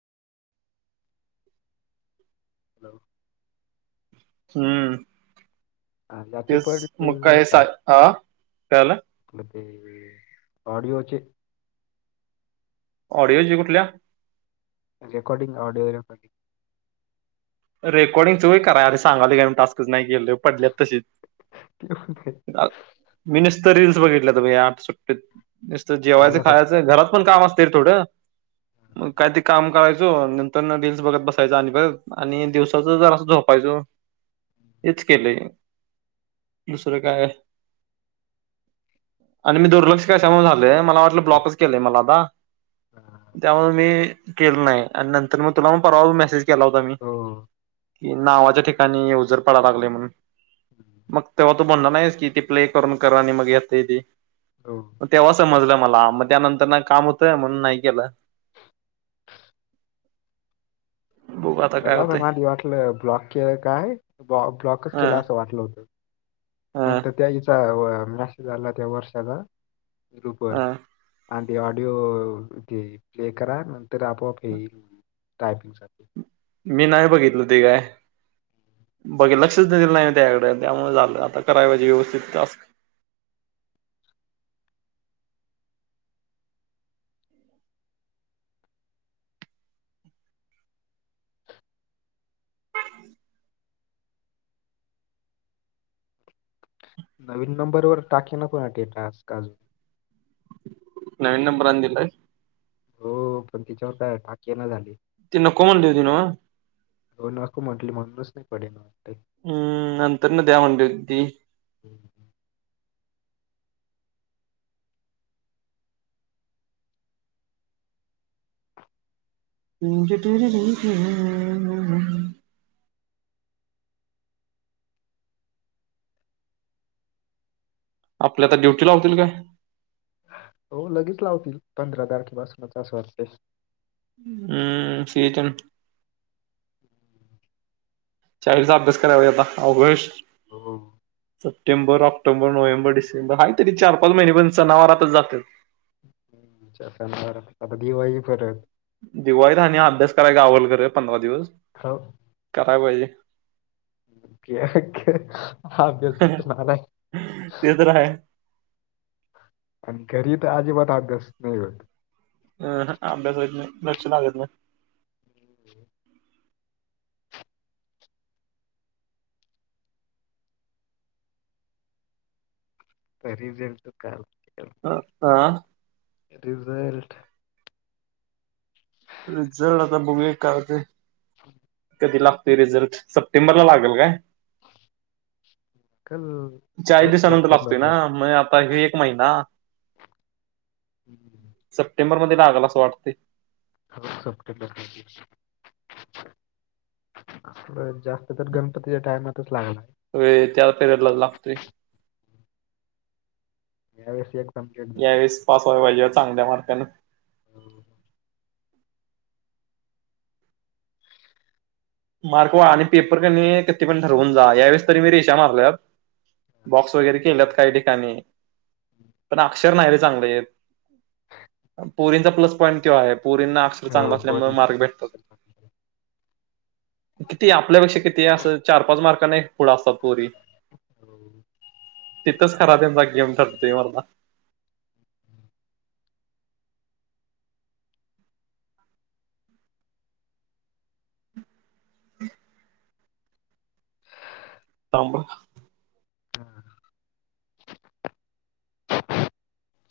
Hello. हम्म, हा, याचे तेच मग पडले काय, सा ह काय झालं? म ते, ऑडिओचे ऑडिओच कुठल्या? रेकॉडीिंग, ऑडीओ रेकॉडिंग. रेकॉर्डिंग च व्हय करायरे, सांगल का मी टास्क नाही के. [unintelligible] मी नुसतं रीलल्स बघितलेत या आठ सुट्टीत, नुसत जेवायच मला फक्त खायच घरात पण काम असत. थोडं, मग कायतरी काम करायचो नंतर रीलल्स बघत बसायच आणि ब आणि दिवसाच जराअसं झोपायचं हेच केलंय. दुसरं काय आणि मी दुर्लक्ष कशामुळे झालंय मला वाटलं ब्लॉकच केलंय मला आता? हम [inaudible] त्यामुळे मी केलं नाही आणि नंतर मग तुला मग परवा मेसेज केला होता मी. हो [unintelligible] की नावाच्या ठिकाणी यूजर पडा लागले म्हणून हम्म, तेव्हा तू म्हणला नाहीस की, ती प्ले करून करा आणि मग येतय ती. हो. ग तेव्हा समजलं मला, मग त्यानंतर ना काम होतंय म्हणून नाही केलं. बघु आता काय हो मला आधी वाटलं, ब्लॉक के- की, ब्लॉकच ह केला वाटलं होतं. ह नंतर त्या हीचा मेसेज आला त्या वर्षाचा, ग्रुप वर ह आणि ते ऑडिओ ते प्ले करा, नंतर आपोआप येईल टायपिंगसाठी. मी नाही बघितलं ते काय. बघितलं लक्षच दिल नाही मी त्याकड त्यामुळे झालं, आता कराय पायजे व्यवस्थित. नवीन नंबरवरर टाके नको ना ते, टास्क- टास्क. नवीन नंबर आणि दिलय? हो पण त्याच्यावर काय टास्क येणं ना झालय. ति नको म्हणली होती नव्ह? हो नको म्हटले, म्हणूनच नाही पडे ना त्या. हम्म, नंतर न द्या म्हणली होती ती. हम्म. ती स्टोरी नाही [inaudible] आपली आता ड्युटी लावतील काय? हो लगेच लावतील, पंधरा तारखे पासूनच असं वाटतंय. हम्म, [unintelligible] हम्म [inaudible] शाळेचा अभ्यास कराय पाहिजे आता, अवघड विषय हाय. हो. सप्टेंबर, ऑक्टोबर, नोव्हेंबर, डिसेंबर आहे तरी चार- पाच महिने पण सनावारातच जातात. चार पाच [unintelligible] महिने आता दिवाळी परत. दिवाळीत आणि अभ्यास कराय घावल का रे पंधरा दिवस, हो. कराय पाहिजे. ओके- ओके, अभ्यास करून आलाय. ते तर आहे आणि घरी तर अजिबात अभ्यास नाही होत. अ हां, अभ्यास होईत नाहि, लक्ष लागत नाही. हम्म. घरी गेलतो काल अं हा रिझल्ट हा रिझल्ट आता बघूया काय होतय. हम्म. कधी लागतय रिझल्ट,, सप्टेंबर ला लागल काय.? काल चाळीस हो दिवसांनंतर लागतोय सप्टेंबरला. ना,, मग आता हे महिना हम्म. सप्टेंबर मध्ये लागल असं वाटतंय. होय संप्टेबर मध्ये होय, जास्त तर गणपतीच्या टायमातच लागणार. होय त्या पिरेयड लाच लागतूय. ह्या वर्षी एक यावेळेस, पास व्हाय पायजे बघ चांगल्या मार्कानं. हो [unintelligible] मार्क आणि पेपर क नै किती पण ठरवून जा, यावेळेस तर मी रेषा मारल्यात बॉक्स वगैरे केल्यात काहि ठिकाणी. पण अक्षर नाही रे चांगलं येत, पोरींचा प्लस पाँईट त्यो हाय, पोरींना अक्षर हो, चांगल असल्यामुळं पोरी. मार्क भेटत्यात. किती आपल्यापेक्षा किती अस चार पाच मार्कान एक पुढं असतात पोरी. हो. तिथंच खरा त्यांचा गेम तटतोय मर्दा. हम्म. ह [inaudible] [unintelligible] सांब [unintelligible] हम्म.